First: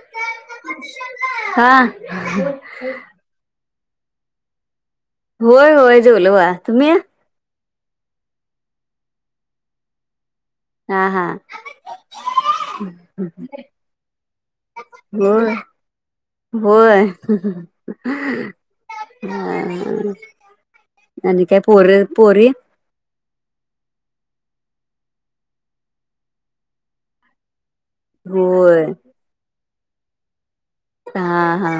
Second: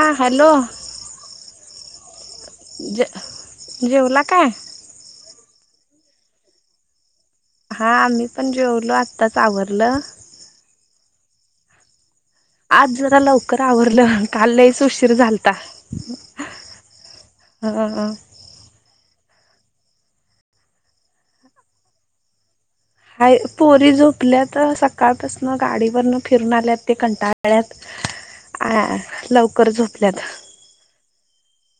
हा हॅलो. हा. जे जेवला काय? होय होय जेलोव. तुम्ही? हा आम्ही पण जेवलो आत्ताच आवरलं. हा हा. आज जरा लवकर आवरलं काल लईच उशीर झालता. होय होय ह ह न काय पर पोरी हाय पोरी झोपल्या तर सकाळपासन गाडीवरन फिरून आल्यात ते कंटाळ्यात होय आ लवकर झोपल्यात हा हा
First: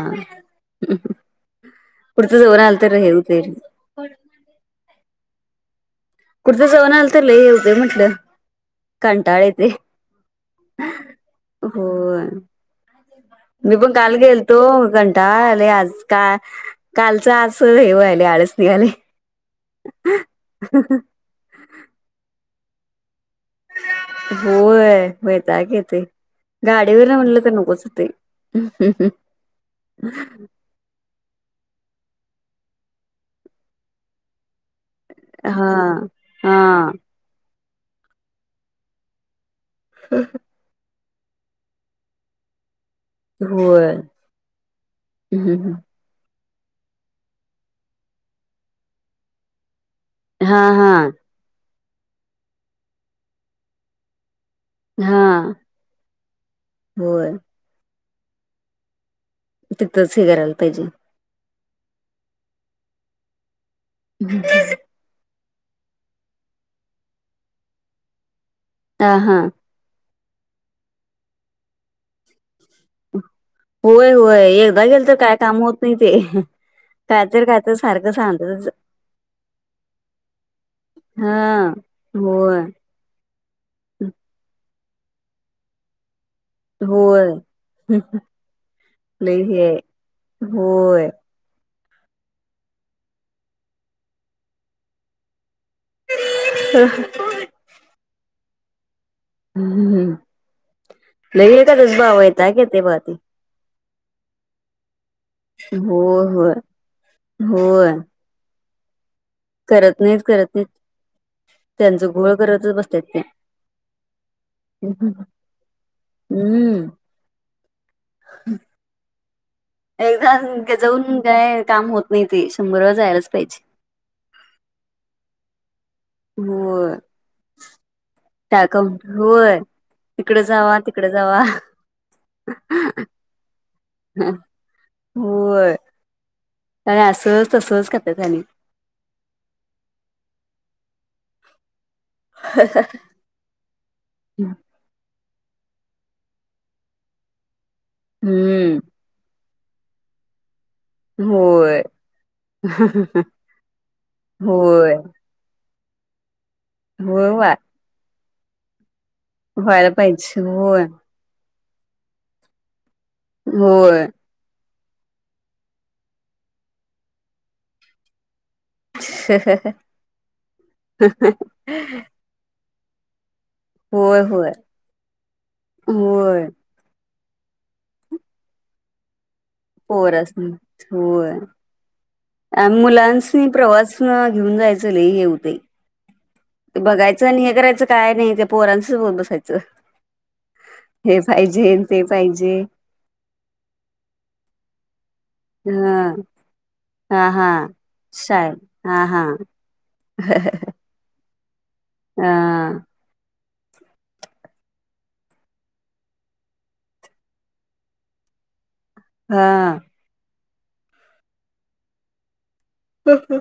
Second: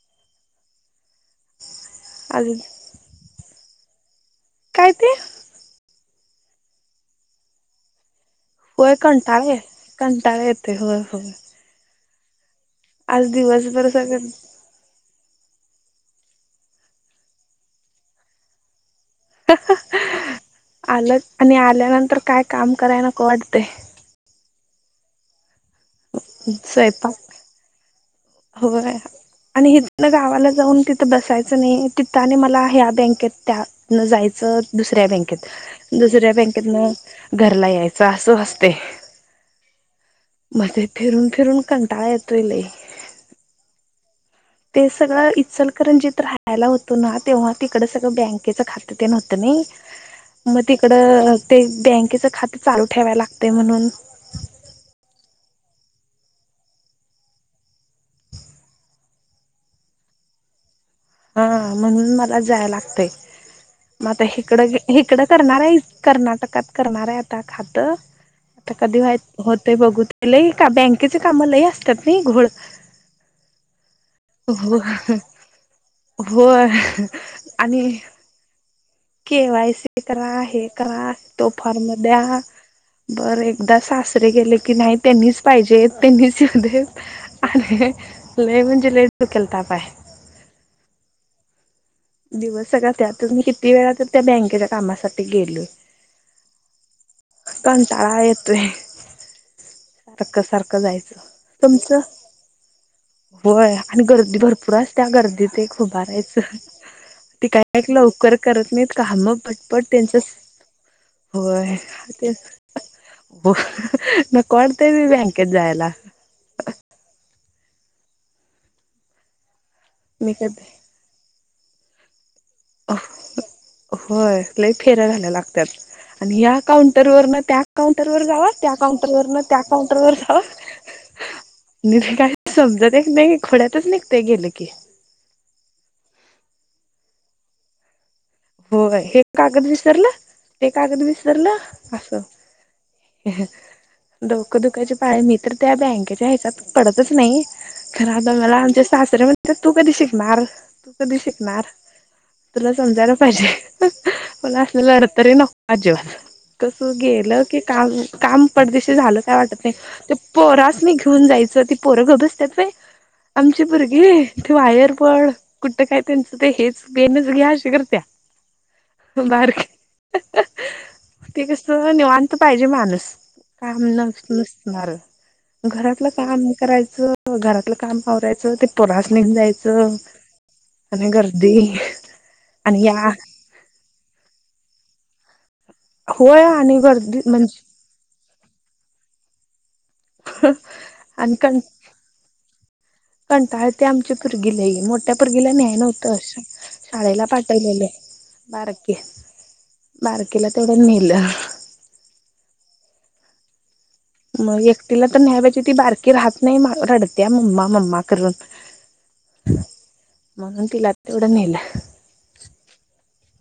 पुढचं जोर अजून आल तर हेव ते त कुर्ता सव आल तर ल हे रुपय म्हटलं होय कंटाळा ये कंटाळेते कंटाळा येतोय होय होय हो आज मी दिवसभर पण काल सगळं गेलतो कंटाले आज का कालच आ हे वहिले आळच निघाले आलंच आणि आल्यानंतर काय काम कराय नक वाटते होय भता घ येते गाडीवर स्वयंपाक ना म्हणलं तर नकोच ते होय आणि इथन गावाला जाऊन तिथं बसायचं नाही तिथने मला ह्या बँकेत त्यान जायचं दुसऱ्या बँकेत हा दुसऱ्या बँकेत ना हा घरला यायचं असं असते हम् ह मग ते फिरून फिरून कंटाळा येतोला होय ते सगळं इल ज खयला होतो ना तेव्हा तिकड सगळं बँकेचं खातं ते नव्हतं ना हा मग हा तिकडं ते बँकेचं खातं चालू ठेवाय लागत म्हणून हा बर तिथंच हे करायला पाहिजे हा म्हणून मला जाय लागते म आता हकड इकडं करणार कर्नाटकात करणार आहे आता खात आता कधी हा व हा होत बघ ल बँकेचे काम लही असतात नाही घोड होय होय एकदा गेल तर काय काम होत नाही ते होय काातर काातर सारखं सांत केवाय स करा आहे करा हा तो फारम म द्या होय बर एकदा सासरे गेले की नाही त्यांनीच पाहिजे त्यांनी शधेव होय आणि लमण जे ल लई हे आहे केलतापय होय दिवस का त्यात म किती वेळा तर त्या बँकेच्या कामासाठी गेलो ह तळााेत सारखं सारखं जायचं लई एखादच तुमचं भावा वैताग येतोय बघा ते वय आणि गर्दी भरपूर अस त्या गर्दीत एक होय उभारायचं होय त होय काही लवकर करत नाहीत काम पटपट करत त्यांच नाहीत करत नाहीत होय त्यांचं ते घोळ करतच बसतात ते हो मग कोणत मी बँकेत जायला हम्म एकदा मी कधी जाऊन काय काम होत नाही ते शंभर वेळा जायलाच पाहिजे होय ल फेऱ्या झाल्या लागतात आणि या होय काउंटरवरन त्या काउंटरवर जाव त्या टाकम काउंटर वन त्या काउंटरवर जाव अवा निी ते काही समजत नाही खोड्यातच निघते गेले की होय अरे असंच तंच का हो का हे कागद विसरलं ते कागद विसरलं अस डोक दुखाचे पाय मी तर त्या बँकेच्या हात पडतच नाही कार आता मला हम्म आम सासरे तू कधी शिकणार तू कधी शिकणार होय तुला समजायला पाहिजे मला होय असलेला अर तरी नको आजीबात कसं होय गेलं वा की काम काम पडदशी झालं काय वाटत नाही व्हायला ते पाहिजे पोरास होय मी घेऊन जायचं ती पोरं घबसतात पय आमची होय भरगे ते वायर पण कुठं काय त्यांचं ते हेच बेनच घ्या श कर त्या बारक ते कस निवत पाहि माण घ होय होय होय काम क घरातलं काम आवरायचं ते पुरास नेन जायच पोरस होय आणि या म्बुलन्स प्रवास घेऊन जायचं लले हे होते होय आणि ते गर्दी बघायचं आणि हे म्हणजे करायचं काय नाही ते पोरांच सोबत बसायचं हे आणि कं पाहिजे ते पाहिजे पगीला न्याय हा नव्हतं शाळेला हा हा पाठवलेले शाळेत बारके हा हा बारकीेला तेवढं नेलं हा मग एकटीला तर न्याय पाहिजे ती बारकी राहत नाही रडत्या मम्मा मम्मा करून हा म्हणून ति लात उडा मेला ह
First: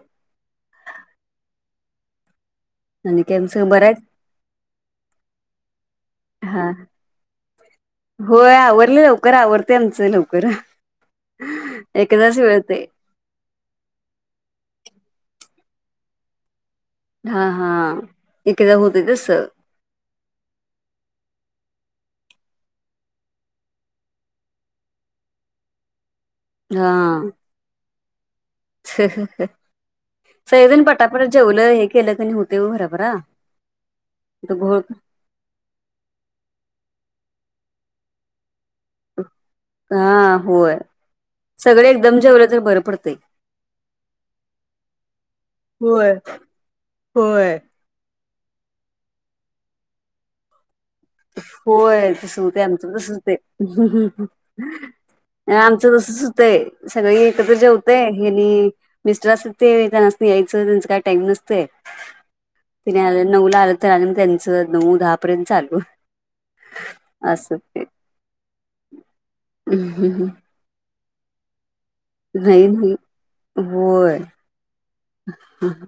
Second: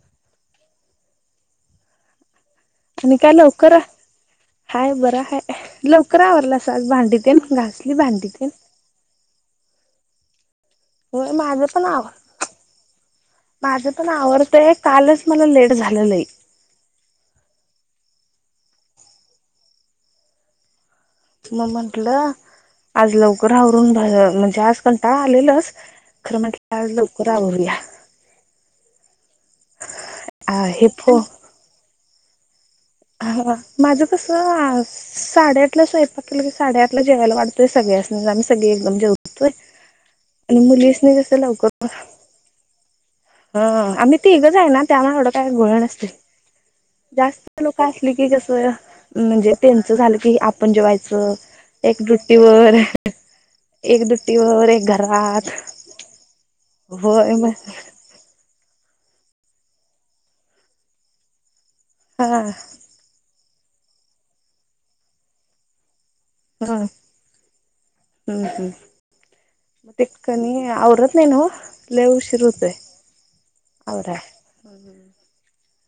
आणि काय केम स लवकर बरंच हाय बरा हा लवकर आवरला हा अस भांडीतन घासली भांडीत करा होय माझं पण आव माझं पण आवडतय कालच मला लेट झालं नाही हा हा एखादा होत तस मग म्हंटलं आज लवकर आवरून म्हणजे आज कंटा आलेलच अ खरं म्हटल्या लकरा बया अ सयजण हे पटापट जेवलं हे केलं क होत हा माझ कस घोळ साडेआठल्या शलं साडेआ जेवायला वातय सगळ स एकदम जवतोय हा आणि होय मुलीस नाही जस लवकर सगळे एकदम जेवलं तर बरं पडतंय हा आम्ही ते एकगच आहे ना त्यामुळे एवढं काय गोळ न असते होय होय जास्त लोक अस कस म्हणजे त्यांच झालं की आपण जेवायचं एक होय तस होते दुट्टीवर आमच तसत एक दुट्टीवर एक घरात आमचं तसचतंय सगळे होय एकत्र मग जेवतय आणि मिस्टर असत ते त्यांनास यायचं त्यांच काय टाईम नसते हा नऊ ला आलं तर आणि मग त्यांचं नऊ दहापर्यंत चालू ह असं ते हम् हम म इ नाही कनी आरात नेन ललेव शिर होच आहे नाही हो हा ह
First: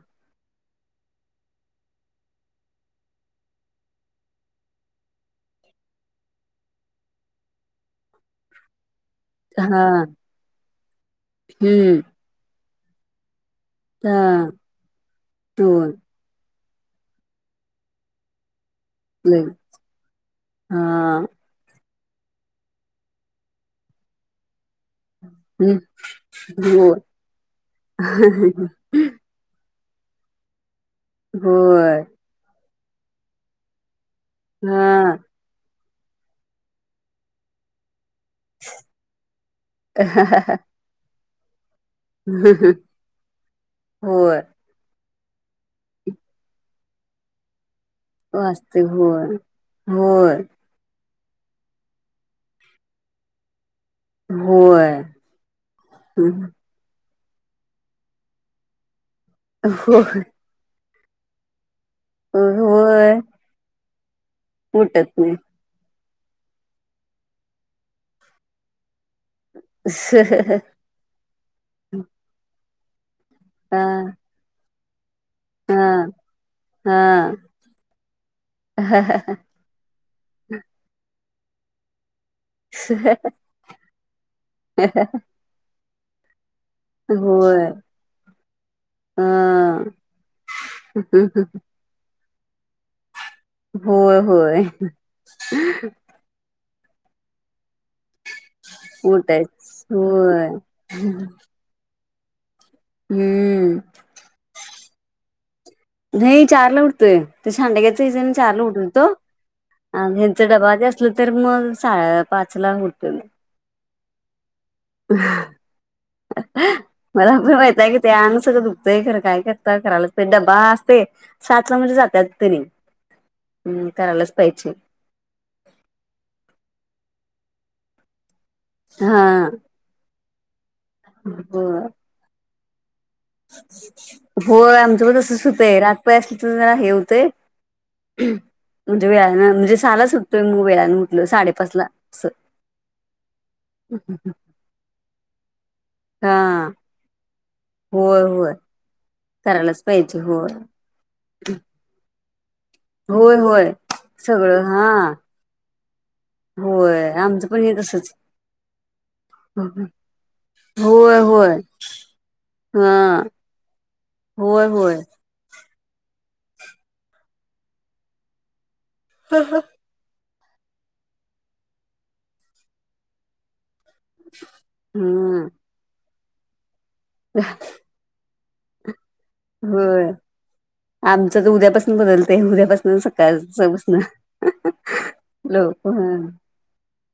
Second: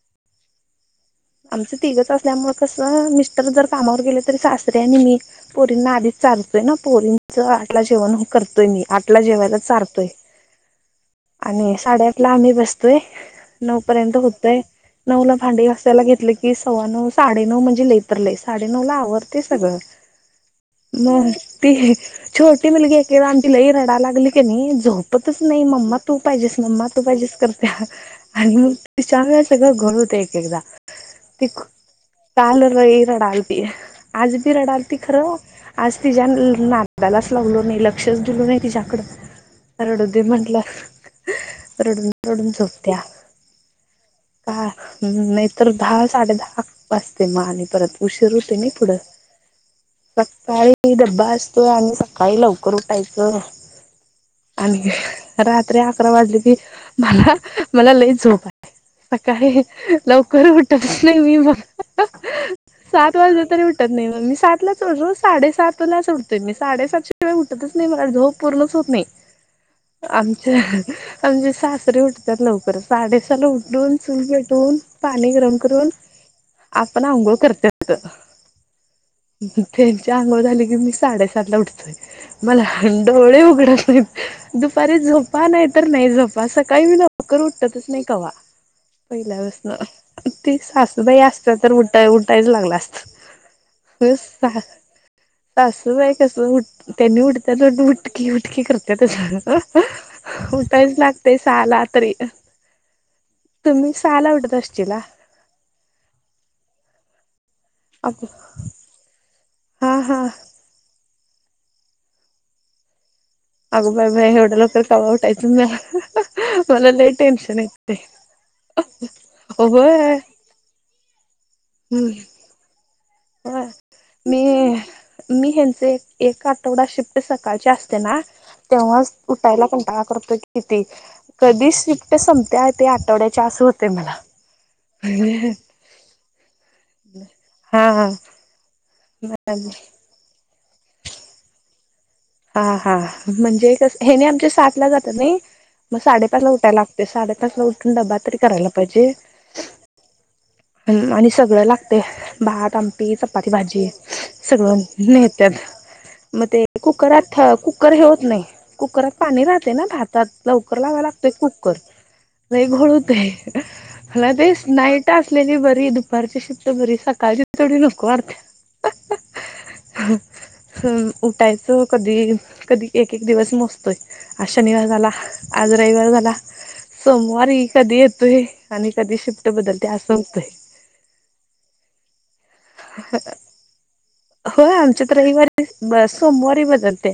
आमच तिघच असल्यामुळे कस मिस्टर जर कामावर गेले तरी सासरे आणि मी पोरींना आधीच चारतोय ना पोरींच आटला जेवण करतोय मी आ ला जेवायला हा चारतोय आणि हम्म साडेआठ ला आम्ही बसतोय नऊ पर्यंत हा होतंय नऊ ला भांडी दोन अससायला घेत सव्वा नऊ साडे नऊ म्हणजे लतरलंय सा ला आवडते लई सगळ हा मग ते छोटी मुलगी एके आमची लई रडाय लागली की नाही झोपतच नाही हो मम्मा तू पायजेस म्मा तू पायजेस करत्या आणि मगं तिच्या मूळ सगळं घोळ होतय एक एकदा ती होय काल लई रडालती आज भी रडालती हा खरं आज तिच्या नांदालाच लाग्लो नाही लक्षच दिलो नाही तिच्याकड रडूदे म्हटलं रडून रडून झोपत्या होय [inaudible] नाही तर दहा साडे दहा वाजते मग आली परत उशीर होतय नी वाचते पुढं होय होय सक्काळी द डबा असतोय आणि सकाळी लवकर उठायचं आणि होय रात्री अकरा वाजली की मला मला लई झोप सकाळी लव होय कसली आहे मी बग सात होय वाजलं तरी उटत नाही मग मी सात ला उठत रोज नाही साडे सात ला उठ तर मी साडेसातशे रुपये उठतच नाही म झोप पूर्णच होत नाही आमच्या आमचे सासरे उठतात लवकर साडे त्या लोटून, हा चूल पेटूवून पाणी गरम करून आपण हा आंघोळ करत्यात. त्यांच्या अंगोळ झाली की मी साडे सात ला उठतोय मला डोळे उघडत नाही हा दुपारी झोपा तर नाही झोपा सकाळी लवकर होय उठतच नाही कवा अ पहिल्यास् ते सासुबाई असत तर उठा उठायच लागलं असत त होय सा होय सासुबाई कस उठ त्यांनी उठत्यात [inaudible] उटकी उटकी करते त्या उठायच होय उठायच लागते साला तरी हम्म तुम्ही सहाला उटत असाचीला. नाही चारला उठतोय ते सांडग्याच्या अग सीजन चारला उठत होतो हा आणि हा ह्यांचा डबा ते असल तर मग सा पाच ला उठतोय मग अगं बाय बाय एवढ्या लव तवा उठायचं म्हणजे [inaudible] मला लय पण टेन्शन वैताग येतंय. येतोय अंग सगळं दुखतंय खरं काय हो करता करायलाच पाहिजे डबा असतेय सातला म्हणजे जातात तेनी. हा हम्म करायलाच मी पाहिजे मी ह्यांच एक आठवडा शिफ्ट सकाळची असते ना तेव्हाच हा उटायला कंटाळा करतोय कधी होय शिफ्ट संपते त्या होय आमचं पण तसच होतंय रातपाळी असल तर जरा हे होतंय. हा. म्हणजे वेळानं म्हणजे सााला सु उटतोय मग वेळं उठल साडेपाच ला असं हा हा म्हणजे हे कस हेनी आमच्या सातला जात्यात नाही मग साडेपाचला हा उठायला लागते साडेपाचला उठून ड्बा होय तरी होय करायला पाहिजे. करायलाच पाहिजे होय ह आणि सगळं लागतयं. भात, आमटी, होय चपाती, होय भाजी सगळं नेत्यात. मग ते होय कुकरात आमचं पण कुकर हे तसच होत नाही कुकरात पाणी राहते ना भातात लवकर लावायला लवकर लवायला होय लागतंय होय कुकर लई घोळ हा हुतंय मला ते होय होय नाईट असलेली बरी दुपारची शिफ्ट बरी सकाळची तेवढं नको वाटतंय. ह ह. ह उठायचं कधी कधी एक एक दिवस मो होय आज शनिवार झाला हम्म आज रविवार झाला. सोमवारी इ कधी येतोय आणि कधी शिफ्ट बदलत्या अस आमच तर उद्यापासून बदल हो आमच्यात लोक रविवारी, सोमवारी बदलते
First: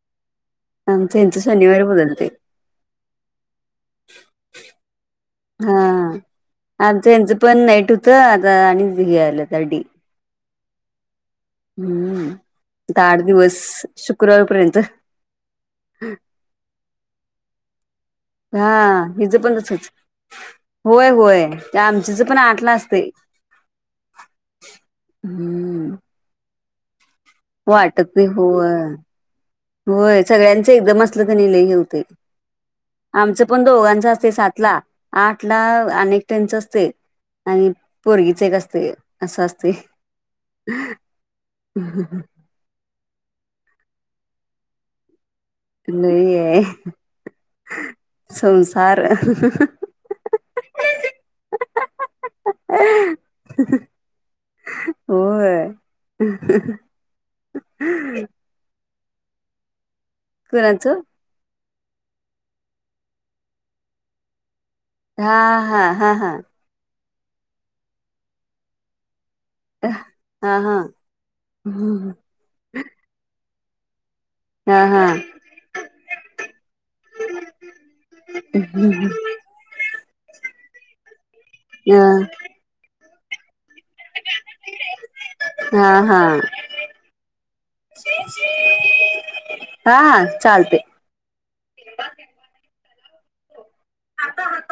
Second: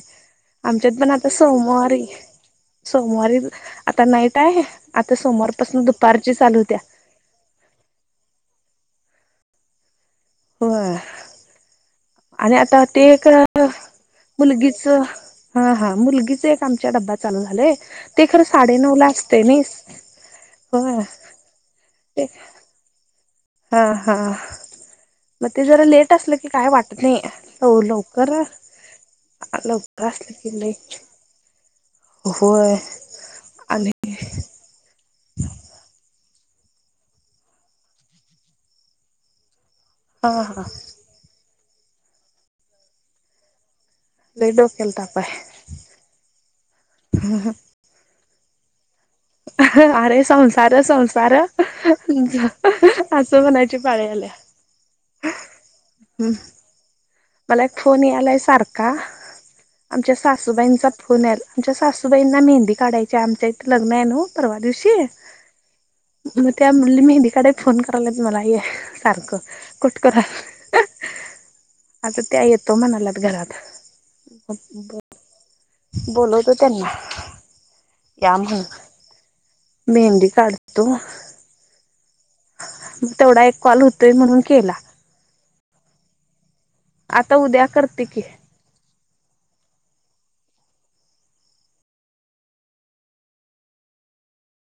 आमच्यात पण आमचं आता ह्यांच शनिवारी सोमवारी, बदलतय सोमवारी आता नाईट आहे आता सोमवारी हा आमच यांचं पण नाईट होत आता आणि [unintelligible] तर तडी हो. आणि आता ते आठ दिवस [unintelligible] शुक्रवारपर्यंत मुलगीच हा हा मुलगीच एक आमच्या डब्बा चालू झालंय ते खरं हा साडे नऊला हिचं असते पण नी तसच होय होय आमच्याच पण आठलं असते. हा हा मग ते जरा हम्म लेट असलं की काय वाटत. नाही वाटत नाय ते लवकर हो. लवकर होय असलं की सगळ्यांचं लई एकदम असलं तर निघल घे होते. होय आमचं पण आणि दोघांच असते सातला आठला आणि त्यांच असते आणि पोरगीच एक असते असं असते. हा हा. हम् हम् हम्. लय डोक्याला ताप आहे. नाही आहे. स [unintelligible] [unintelligible] अरे संसार संसार [unintelligible] असं म्हणायची पाळी आली आहे होय. [inaudible] मला एक फोन यालाय सारखा आमच्या सासूबाईंचा कुणाचं फोन आमच्या सासूबाईंना मेहंदी काढायची आमच्या इथ लग्न आहे ना परवा दिवशी. अ हा हा हा हा शी मग त्या मेहंदी काढल्या फोन कराल्या मला ये सारखं कट करा हा हा. आता त्या येतो म्हणाल्यात घरात. हा हा. बोलवतो त्यांना. या मग मेहंदी काढतो. हा. मग तेवढा एक कॉल होतोय म्हणून केला. हा हा. आता उद्या करते की? हा हा चालते. आता हात [inaudible]